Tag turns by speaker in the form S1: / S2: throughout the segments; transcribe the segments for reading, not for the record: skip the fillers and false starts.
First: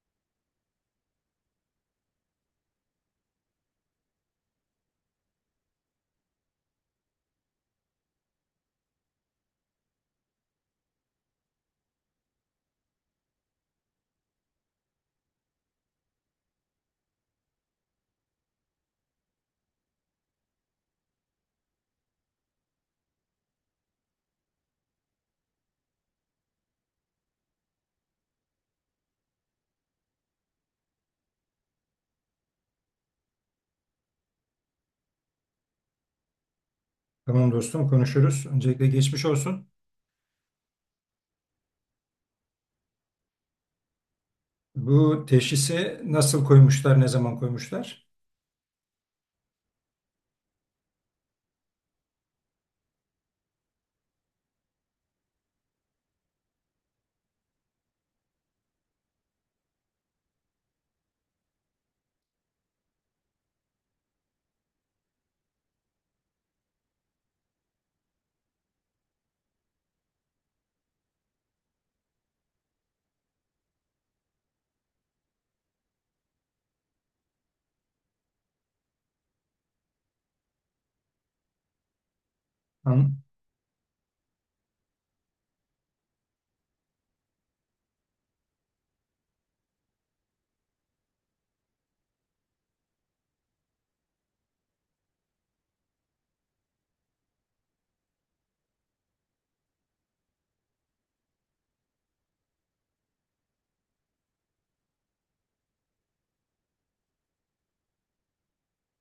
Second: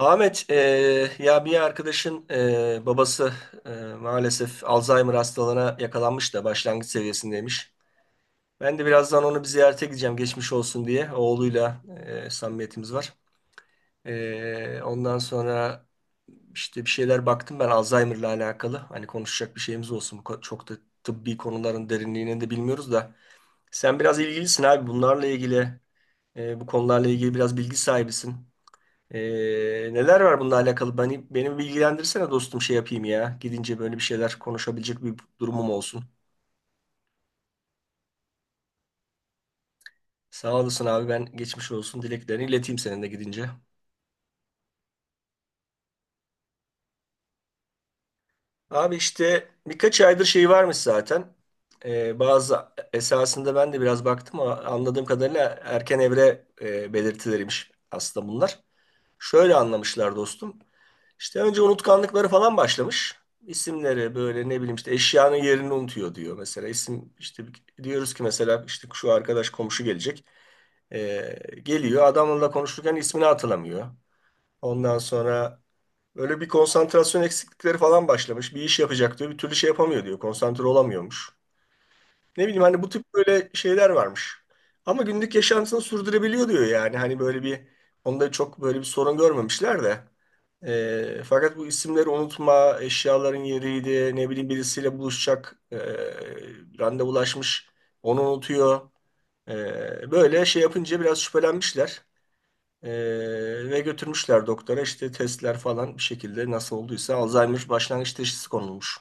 S1: Ahmet, ya bir arkadaşın babası e, maalesef Alzheimer hastalığına yakalanmış da başlangıç seviyesindeymiş. Ben de birazdan onu bir ziyarete gideceğim geçmiş olsun diye. Oğluyla samimiyetimiz var. Ondan sonra işte bir şeyler baktım ben Alzheimer'la alakalı. Hani konuşacak bir şeyimiz olsun. Çok da tıbbi konuların derinliğini de bilmiyoruz da. Sen biraz ilgilisin abi bunlarla ilgili, bu konularla ilgili biraz bilgi sahibisin. Neler var bununla alakalı? Beni bilgilendirsene dostum şey yapayım ya. Gidince böyle bir şeyler konuşabilecek bir durumum olsun.
S2: Tamam dostum konuşuruz. Öncelikle geçmiş olsun.
S1: Sağ olasın abi, ben geçmiş olsun dileklerini ileteyim senin de gidince.
S2: Bu teşhisi nasıl koymuşlar, ne zaman koymuşlar?
S1: Abi işte birkaç aydır şey varmış zaten. Bazı Esasında ben de biraz baktım ama anladığım kadarıyla erken evre belirtileriymiş aslında bunlar. Şöyle anlamışlar dostum. İşte önce unutkanlıkları falan başlamış. İsimleri böyle ne bileyim işte eşyanın yerini unutuyor diyor. Mesela İsim işte diyoruz ki mesela işte şu arkadaş komşu gelecek. Geliyor adamla konuşurken ismini hatırlamıyor. Ondan sonra böyle bir konsantrasyon eksiklikleri falan başlamış. Bir iş yapacak diyor. Bir türlü şey yapamıyor diyor. Konsantre olamıyormuş. Ne bileyim hani bu tip
S2: An-
S1: böyle şeyler varmış. Ama günlük yaşantısını sürdürebiliyor diyor yani. Hani böyle bir onda çok böyle bir sorun görmemişler de. Fakat bu isimleri unutma, eşyaların yeriydi, ne bileyim birisiyle buluşacak, randevulaşmış, onu unutuyor. Böyle şey yapınca biraz şüphelenmişler. Ve götürmüşler doktora işte testler falan bir şekilde nasıl olduysa Alzheimer başlangıç teşhisi konulmuş.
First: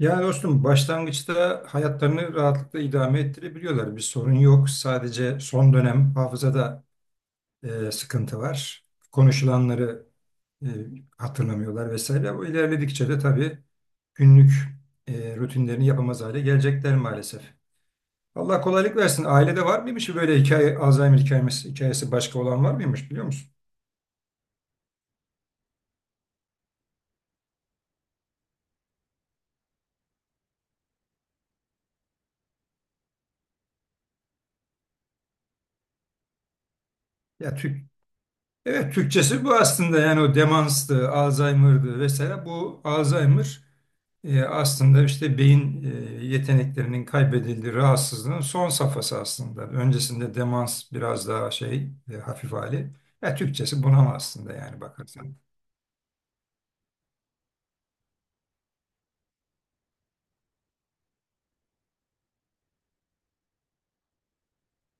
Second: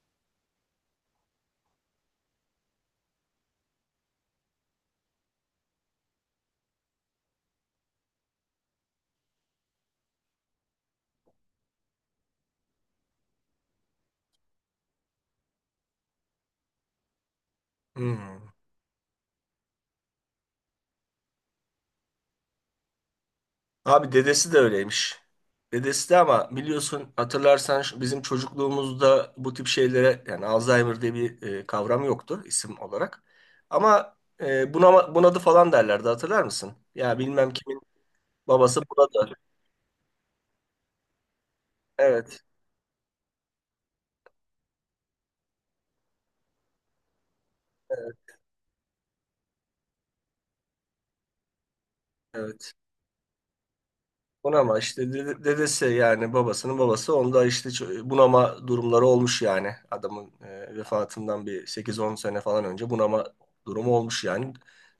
S2: Ya dostum başlangıçta hayatlarını rahatlıkla idame ettirebiliyorlar. Bir sorun yok. Sadece son dönem hafızada sıkıntı var. Konuşulanları e, hatırlamıyorlar vesaire. Bu ilerledikçe de tabii günlük rutinlerini yapamaz hale gelecekler maalesef.
S1: Hmm.
S2: Allah kolaylık versin. Ailede var mıymış böyle hikaye, Alzheimer hikayesi, hikayesi başka olan var mıymış biliyor musun?
S1: Abi dedesi de öyleymiş. Dedesi de ama biliyorsun hatırlarsan bizim çocukluğumuzda bu tip şeylere yani Alzheimer diye bir kavram yoktu isim olarak. Ama bunama, bunadı falan derlerdi hatırlar mısın? Ya bilmem
S2: Ya
S1: kimin
S2: Türk,
S1: babası
S2: evet
S1: bunadı.
S2: Türkçesi bu aslında, yani o demanstı, Alzheimer'dı
S1: Evet,
S2: vesaire. Bu Alzheimer aslında işte beyin yeteneklerinin kaybedildiği rahatsızlığın son safhası aslında. Öncesinde demans biraz daha şey, hafif
S1: evet.
S2: hali. Ya Türkçesi bunama aslında
S1: Bunama
S2: yani
S1: işte
S2: bakarsan.
S1: dedesi yani babasının babası onda işte bunama durumları olmuş yani. Adamın vefatından bir 8-10 sene falan önce bunama durumu olmuş yani.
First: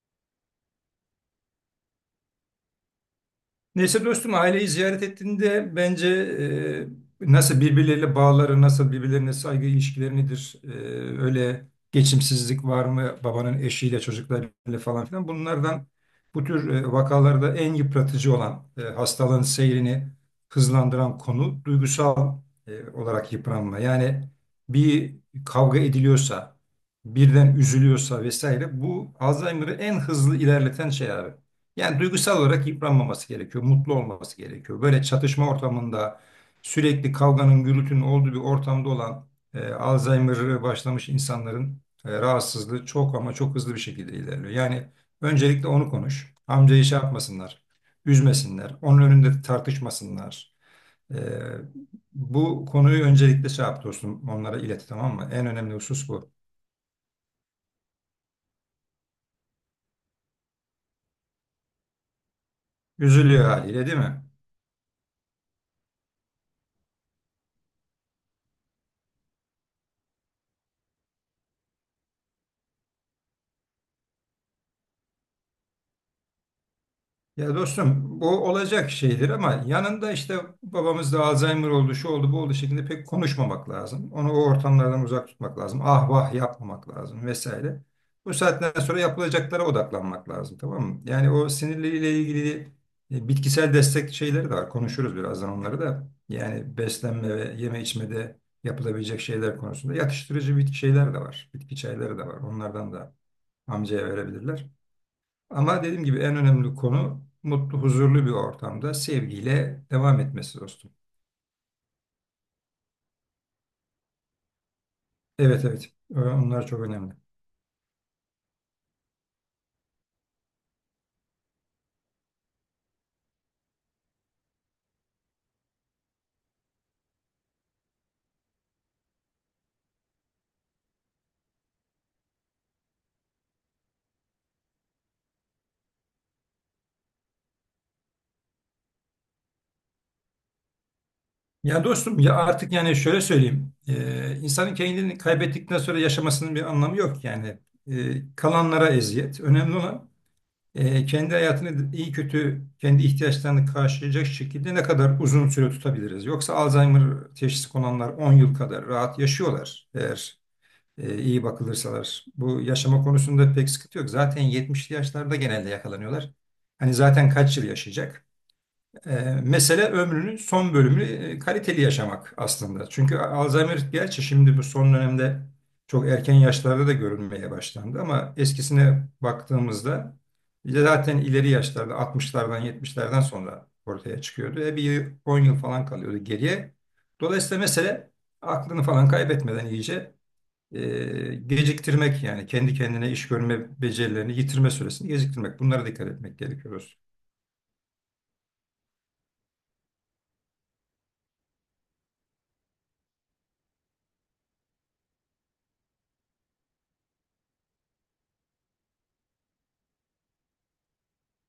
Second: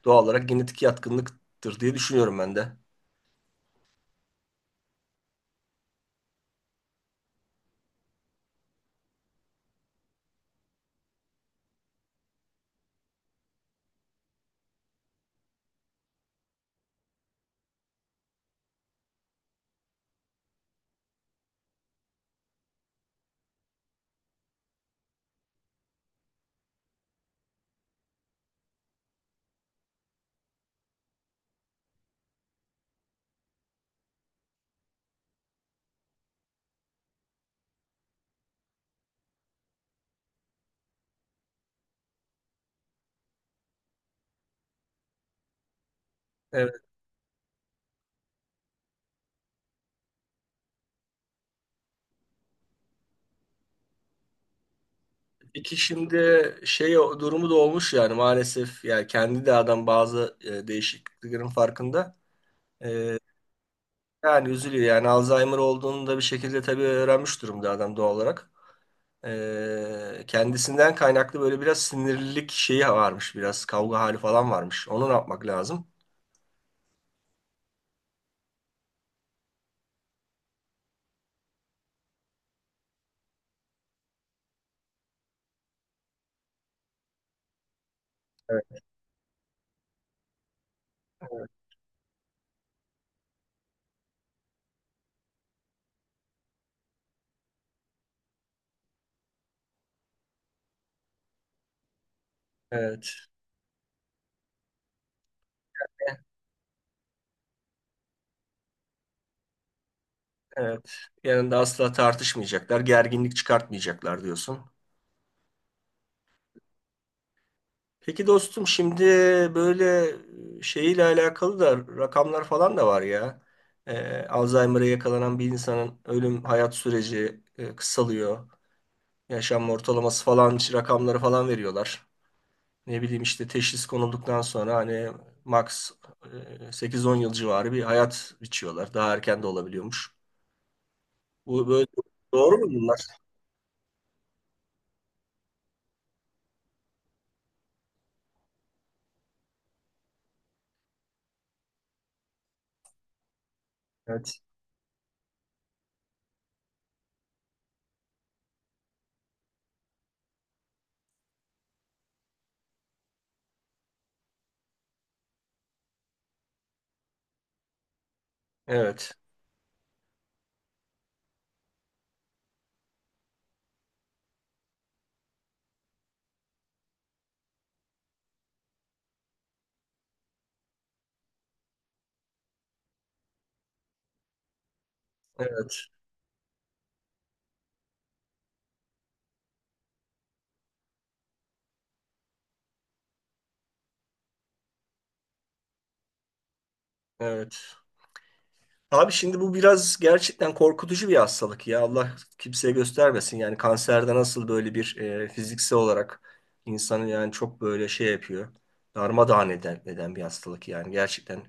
S1: Doğal olarak genetik yatkınlıktır diye düşünüyorum ben de.
S2: Neyse dostum, aileyi ziyaret ettiğinde bence nasıl birbirleriyle bağları, nasıl birbirlerine saygı ilişkileri nedir, öyle geçimsizlik var mı babanın eşiyle çocuklarıyla falan filan, bunlardan bu tür vakalarda en yıpratıcı olan hastalığın seyrini hızlandıran konu duygusal olarak yıpranma. Yani bir kavga ediliyorsa, birden üzülüyorsa vesaire, bu Alzheimer'ı en hızlı ilerleten şey abi. Yani duygusal olarak yıpranmaması gerekiyor, mutlu olması gerekiyor. Böyle çatışma ortamında sürekli kavganın, gürültünün olduğu bir ortamda olan Alzheimer'ı başlamış insanların rahatsızlığı çok ama çok hızlı bir şekilde ilerliyor. Yani öncelikle onu konuş.
S1: Evet.
S2: Amcayı şey yapmasınlar, üzmesinler, onun önünde tartışmasınlar. E, Bu konuyu öncelikle şey yap dostum, onlara ilet, tamam mı? En önemli
S1: İki
S2: husus bu.
S1: şimdi şey durumu da olmuş yani maalesef yani kendi de adam bazı değişikliklerin farkında. E,
S2: Üzülüyor haliyle, değil mi?
S1: Yani üzülüyor yani Alzheimer olduğunu da bir şekilde tabii öğrenmiş durumda adam doğal olarak. Kendisinden kaynaklı böyle biraz sinirlilik şeyi varmış. Biraz kavga hali falan varmış. Onu ne yapmak lazım?
S2: Ya dostum, bu olacak şeydir ama yanında işte babamızda Alzheimer oldu, şu oldu, bu oldu şeklinde pek konuşmamak lazım. Onu o ortamlardan uzak tutmak lazım. Ah vah yapmamak lazım vesaire. Bu saatten
S1: Evet.
S2: sonra yapılacaklara odaklanmak lazım, tamam mı? Yani o sinirleriyle ilgili bitkisel destek şeyleri de var. Konuşuruz birazdan onları da. Yani beslenme ve yeme içmede yapılabilecek şeyler konusunda yatıştırıcı bitki şeyler de var. Bitki çayları da var. Onlardan da
S1: Evet,
S2: amcaya verebilirler. Ama dediğim gibi en önemli konu mutlu, huzurlu bir ortamda sevgiyle devam etmesi dostum.
S1: evet. Yanında asla tartışmayacaklar, gerginlik çıkartmayacaklar diyorsun.
S2: Evet, evet. Onlar çok önemli.
S1: Peki dostum şimdi böyle şeyle alakalı da rakamlar falan da var ya. Alzheimer'a yakalanan bir insanın ölüm hayat süreci kısalıyor. Yaşam ortalaması falan rakamları falan veriyorlar. Ne bileyim işte teşhis konulduktan sonra hani max 8-10 yıl civarı bir hayat biçiyorlar. Daha erken de olabiliyormuş. Bu
S2: Ya
S1: böyle
S2: dostum, ya
S1: doğru mu
S2: artık yani
S1: bunlar?
S2: şöyle söyleyeyim. İnsanın kendini kaybettikten sonra yaşamasının bir anlamı yok yani. Kalanlara eziyet. Önemli olan kendi hayatını iyi kötü kendi ihtiyaçlarını karşılayacak
S1: Evet.
S2: şekilde ne kadar uzun süre tutabiliriz. Yoksa Alzheimer teşhisi konanlar 10 yıl kadar rahat yaşıyorlar eğer iyi bakılırsalar. Bu yaşama konusunda pek sıkıntı yok. Zaten 70'li yaşlarda genelde yakalanıyorlar. Hani zaten kaç yıl yaşayacak? E,
S1: Evet.
S2: Mesele ömrünün son bölümünü kaliteli yaşamak aslında. Çünkü Alzheimer, gerçi şimdi bu son dönemde çok erken yaşlarda da görülmeye başlandı, ama eskisine baktığımızda ya zaten ileri yaşlarda 60'lardan 70'lerden sonra ortaya çıkıyordu. E bir yıl, 10 yıl falan
S1: Evet.
S2: kalıyordu geriye. Dolayısıyla mesele aklını falan kaybetmeden iyice geciktirmek, yani kendi kendine iş görme becerilerini yitirme süresini geciktirmek. Bunlara dikkat etmek gerekiyor dostum.
S1: Evet. Abi şimdi bu biraz gerçekten korkutucu bir hastalık ya. Allah kimseye göstermesin. Yani kanserde nasıl böyle bir fiziksel olarak insanı yani çok böyle şey yapıyor. Darmadağın eden bir hastalık yani. Gerçekten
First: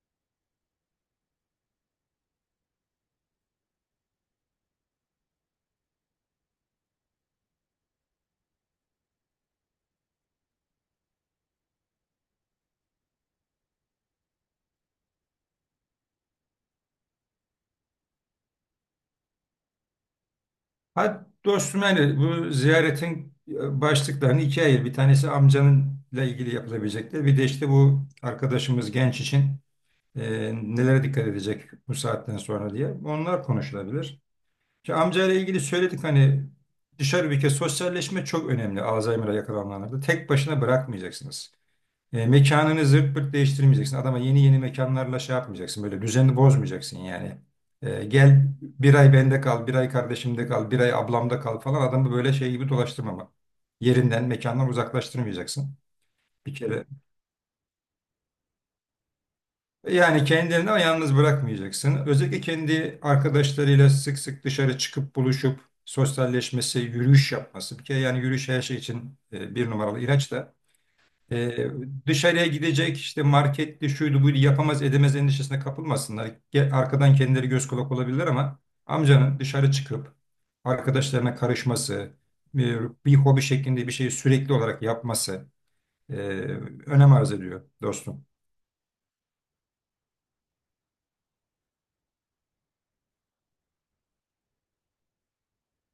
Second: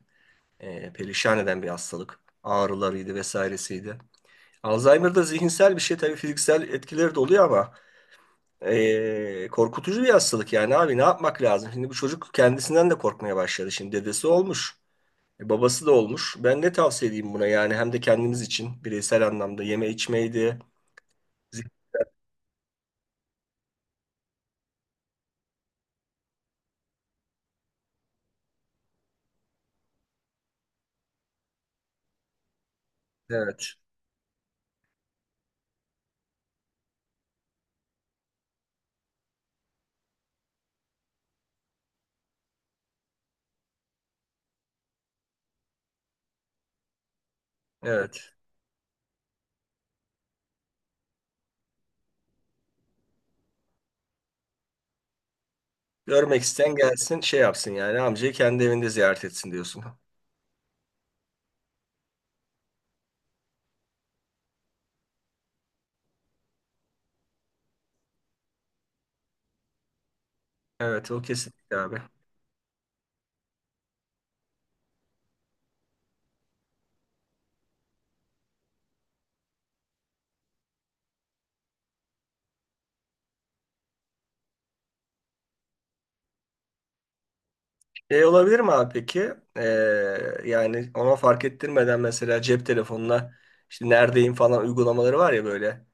S1: perişan eden bir hastalık. Ağrılarıydı vesairesiydi. Alzheimer'da zihinsel bir şey tabii fiziksel etkileri de oluyor ama korkutucu bir hastalık yani abi ne yapmak lazım? Şimdi bu çocuk kendisinden de korkmaya başladı. Şimdi dedesi olmuş, babası da olmuş. Ben ne tavsiye edeyim buna yani hem de kendimiz için bireysel anlamda yeme içmeydi.
S2: Hadi dostum,
S1: Zihinsel.
S2: yani bu ziyaretin başlıklarını ikiye ayır. Bir tanesi amcanınla ilgili yapılabilecekler. Bir de işte bu arkadaşımız genç için nelere dikkat edecek bu saatten sonra diye. Onlar
S1: Evet,
S2: konuşulabilir. Ki amcayla ilgili söyledik hani, dışarı bir kez sosyalleşme çok önemli Alzheimer'a yakalananlarda. Tek başına bırakmayacaksınız. Mekanını zırt pırt değiştirmeyeceksin. Adama yeni yeni mekanlarla şey yapmayacaksın. Böyle düzeni bozmayacaksın yani.
S1: evet.
S2: Gel bir ay bende kal, bir ay kardeşimde kal, bir ay ablamda kal falan. Adamı böyle şey gibi dolaştırmama. Yerinden, mekandan uzaklaştırmayacaksın.
S1: Görmek
S2: Bir
S1: isteyen
S2: kere.
S1: gelsin şey yapsın yani amcayı kendi evinde ziyaret etsin diyorsun.
S2: Yani kendini ama yalnız bırakmayacaksın. Özellikle kendi arkadaşlarıyla sık sık dışarı çıkıp buluşup sosyalleşmesi, yürüyüş yapması. Bir kere yani yürüyüş her şey için bir numaralı ilaç da.
S1: Evet o
S2: Ee,
S1: kesinlikle abi.
S2: Dışarıya gidecek işte marketli şuydu buydu yapamaz edemez endişesine kapılmasınlar. Arkadan kendileri göz kulak olabilirler, ama amcanın dışarı çıkıp arkadaşlarına karışması, bir hobi şeklinde bir şeyi sürekli olarak yapması e, önem arz ediyor
S1: Şey
S2: dostum.
S1: olabilir mi abi peki? Yani ona fark ettirmeden mesela cep telefonuna işte neredeyim falan uygulamaları var ya böyle.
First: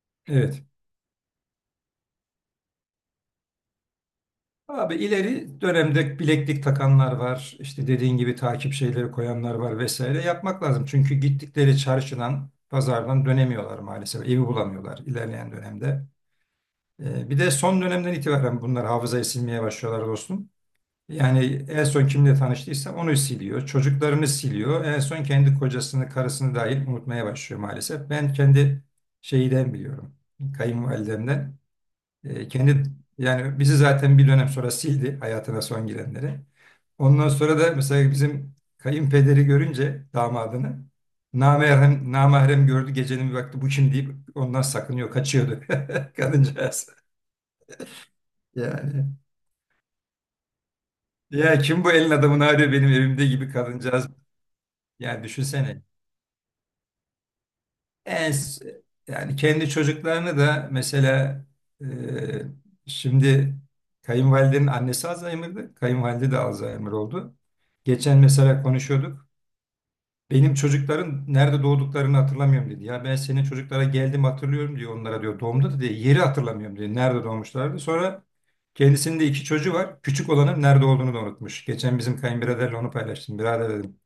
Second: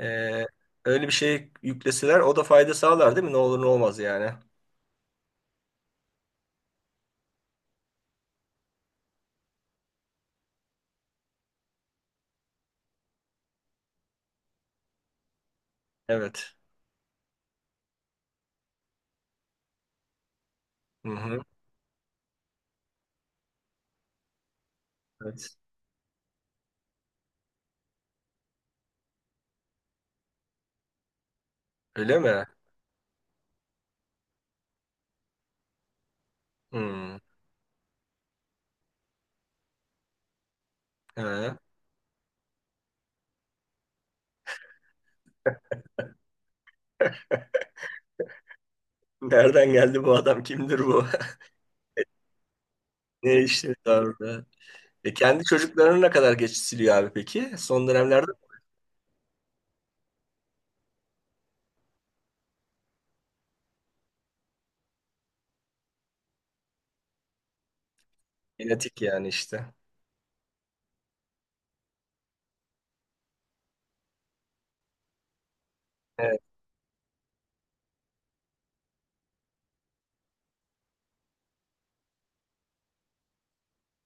S1: Ee,
S2: Evet.
S1: Öyle bir şey yükleseler o da fayda sağlar değil mi? Ne olur ne olmaz yani.
S2: Abi ileri dönemde bileklik takanlar var. İşte dediğin gibi takip şeyleri koyanlar var vesaire. Yapmak lazım. Çünkü gittikleri çarşıdan, pazardan dönemiyorlar maalesef. Evi bulamıyorlar ilerleyen dönemde.
S1: Evet.
S2: Bir de son dönemden itibaren bunlar hafızayı silmeye başlıyorlar dostum.
S1: Hı hı.
S2: Yani en son kimle tanıştıysa onu siliyor. Çocuklarını siliyor. En son kendi
S1: Evet.
S2: kocasını, karısını dahil unutmaya başlıyor maalesef. Ben kendi şeyden biliyorum. Kayınvalidemden.
S1: Öyle mi?
S2: Kendi, yani bizi zaten bir dönem sonra sildi hayatına son girenleri.
S1: Hmm.
S2: Ondan sonra da mesela bizim kayınpederi görünce damadını
S1: He.
S2: namahrem, namahrem gördü, gecenin bir vakti bu kim deyip ondan sakınıyor, kaçıyordu kadıncağız. Yani,
S1: Nereden geldi bu adam? Kimdir bu?
S2: ya kim bu elin adamını arıyor benim evimde,
S1: Ne
S2: gibi
S1: işi
S2: kadıncağız.
S1: orada? E
S2: Yani
S1: kendi
S2: düşünsene.
S1: çocuklarını ne kadar geç siliyor abi peki? Son dönemlerde
S2: En, s- Yani kendi çocuklarını da mesela e, şimdi kayınvalidenin annesi Alzheimer'dı. Kayınvalide de Alzheimer oldu. Geçen mesela
S1: genetik
S2: konuşuyorduk.
S1: yani işte.
S2: Benim çocukların nerede doğduklarını hatırlamıyorum dedi. Ya ben senin çocuklara geldim hatırlıyorum diyor onlara diyor. Doğumda da diyor yeri
S1: Evet.
S2: hatırlamıyorum diyor. Nerede doğmuşlardı. Sonra kendisinin de iki çocuğu var. Küçük olanın nerede olduğunu da unutmuş. Geçen bizim kayınbiraderle onu paylaştım. Birader dedim,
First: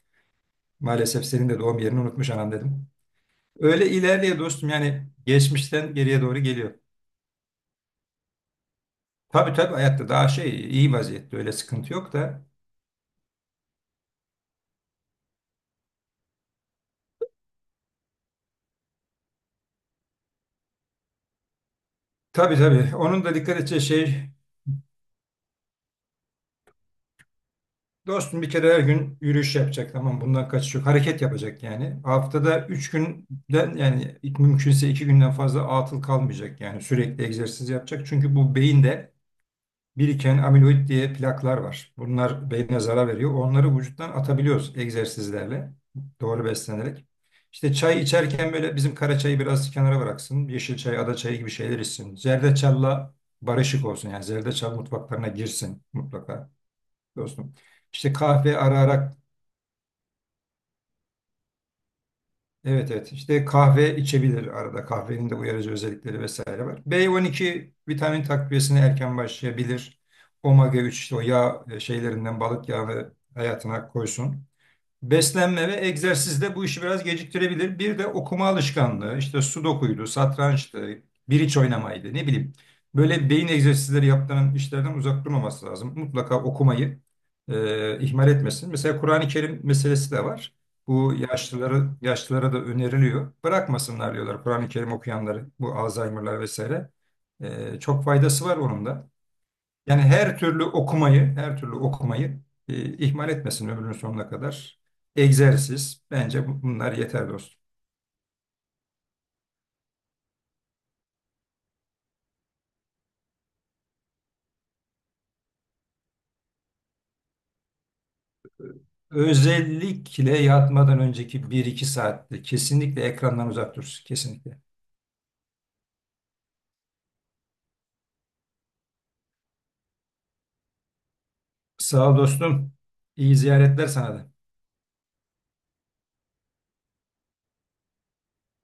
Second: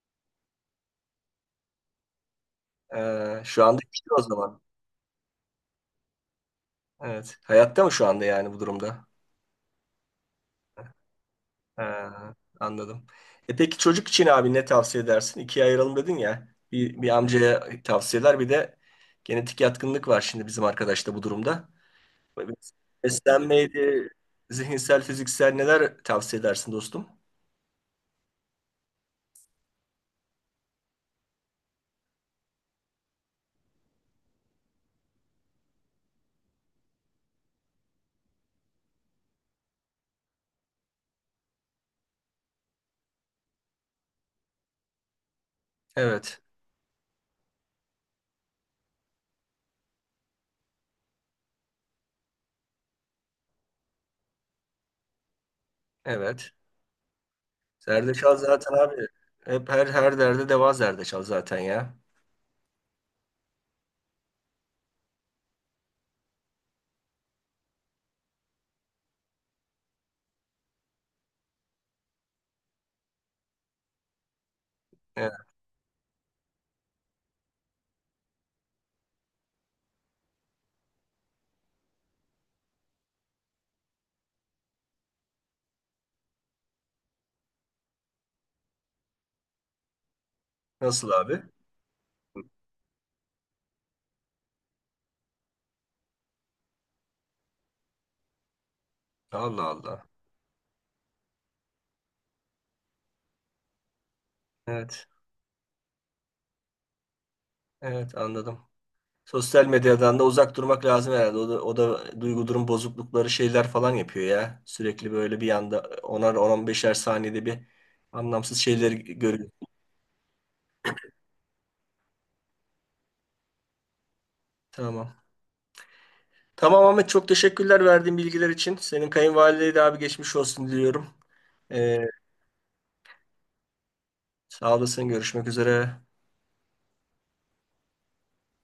S2: maalesef senin de doğum yerini unutmuş anam dedim.
S1: Şu anda
S2: Öyle
S1: gidiyor o
S2: ilerliyor
S1: zaman.
S2: dostum, yani geçmişten geriye doğru geliyor.
S1: Evet. Hayatta mı şu anda yani bu durumda?
S2: Tabii tabii, hayatta, daha şey iyi vaziyette, öyle sıkıntı yok
S1: Ha,
S2: da.
S1: anladım. E peki çocuk için abi ne tavsiye edersin? İkiye ayıralım dedin ya. Bir, amcaya tavsiyeler bir de genetik yatkınlık var şimdi bizim arkadaşta bu durumda.
S2: Tabii tabii, onun da dikkat edeceği
S1: Beslenmeydi,
S2: şey
S1: zihinsel, fiziksel neler tavsiye edersin dostum?
S2: dostum, bir kere her gün yürüyüş yapacak, tamam, bundan kaçış yok. Hareket yapacak yani. Haftada 3 günden, yani mümkünse 2 günden fazla atıl kalmayacak, yani sürekli egzersiz yapacak. Çünkü bu beyin de biriken amiloid diye plaklar var. Bunlar beyne zarar veriyor. Onları vücuttan atabiliyoruz egzersizlerle,
S1: Evet.
S2: doğru beslenerek. İşte çay içerken böyle bizim kara çayı biraz kenara bıraksın. Yeşil çay, ada çayı gibi şeyler içsin. Zerdeçalla barışık olsun. Yani zerdeçal mutfaklarına girsin mutlaka
S1: Evet.
S2: dostum. İşte
S1: Zerdeçal
S2: kahve
S1: zaten
S2: ara
S1: abi.
S2: ara.
S1: Hep her derde deva zerdeçal zaten ya.
S2: Evet, evet, işte kahve içebilir, arada kahvenin de uyarıcı özellikleri vesaire var. B12 vitamin takviyesine erken başlayabilir. Omega 3 işte o yağ şeylerinden balık yağını hayatına koysun.
S1: Evet.
S2: Beslenme ve egzersiz de bu işi biraz geciktirebilir. Bir de okuma alışkanlığı, işte sudokuydu, satrançtı, biriç oynamaydı, ne bileyim. Böyle beyin egzersizleri yaptıran işlerden uzak durmaması lazım. Mutlaka okumayı ihmal etmesin. Mesela Kur'an-ı Kerim meselesi de var.
S1: Nasıl
S2: Bu
S1: abi?
S2: yaşlılara, yaşlılara da öneriliyor. Bırakmasınlar diyorlar Kur'an-ı Kerim okuyanları, bu Alzheimer'lar vesaire. Çok faydası var onun da.
S1: Allah
S2: Yani
S1: Allah.
S2: her türlü okumayı, her türlü okumayı ihmal etmesin ömrünün sonuna kadar.
S1: Evet.
S2: Egzersiz, bence bunlar yeter dostum.
S1: Evet anladım. Sosyal medyadan da uzak durmak lazım herhalde. O da, duygu durum bozuklukları şeyler falan yapıyor ya. Sürekli böyle bir anda onar 10 beşer saniyede bir anlamsız şeyleri görüyor.
S2: Özellikle yatmadan önceki bir iki saatte kesinlikle ekrandan uzak dursun, kesinlikle.
S1: Tamam. Tamam Ahmet çok teşekkürler verdiğin bilgiler için. Senin kayınvalideye de abi geçmiş olsun diliyorum. Ee,
S2: Sağ ol dostum. İyi ziyaretler sana da.
S1: Sağ olasın. Görüşmek üzere.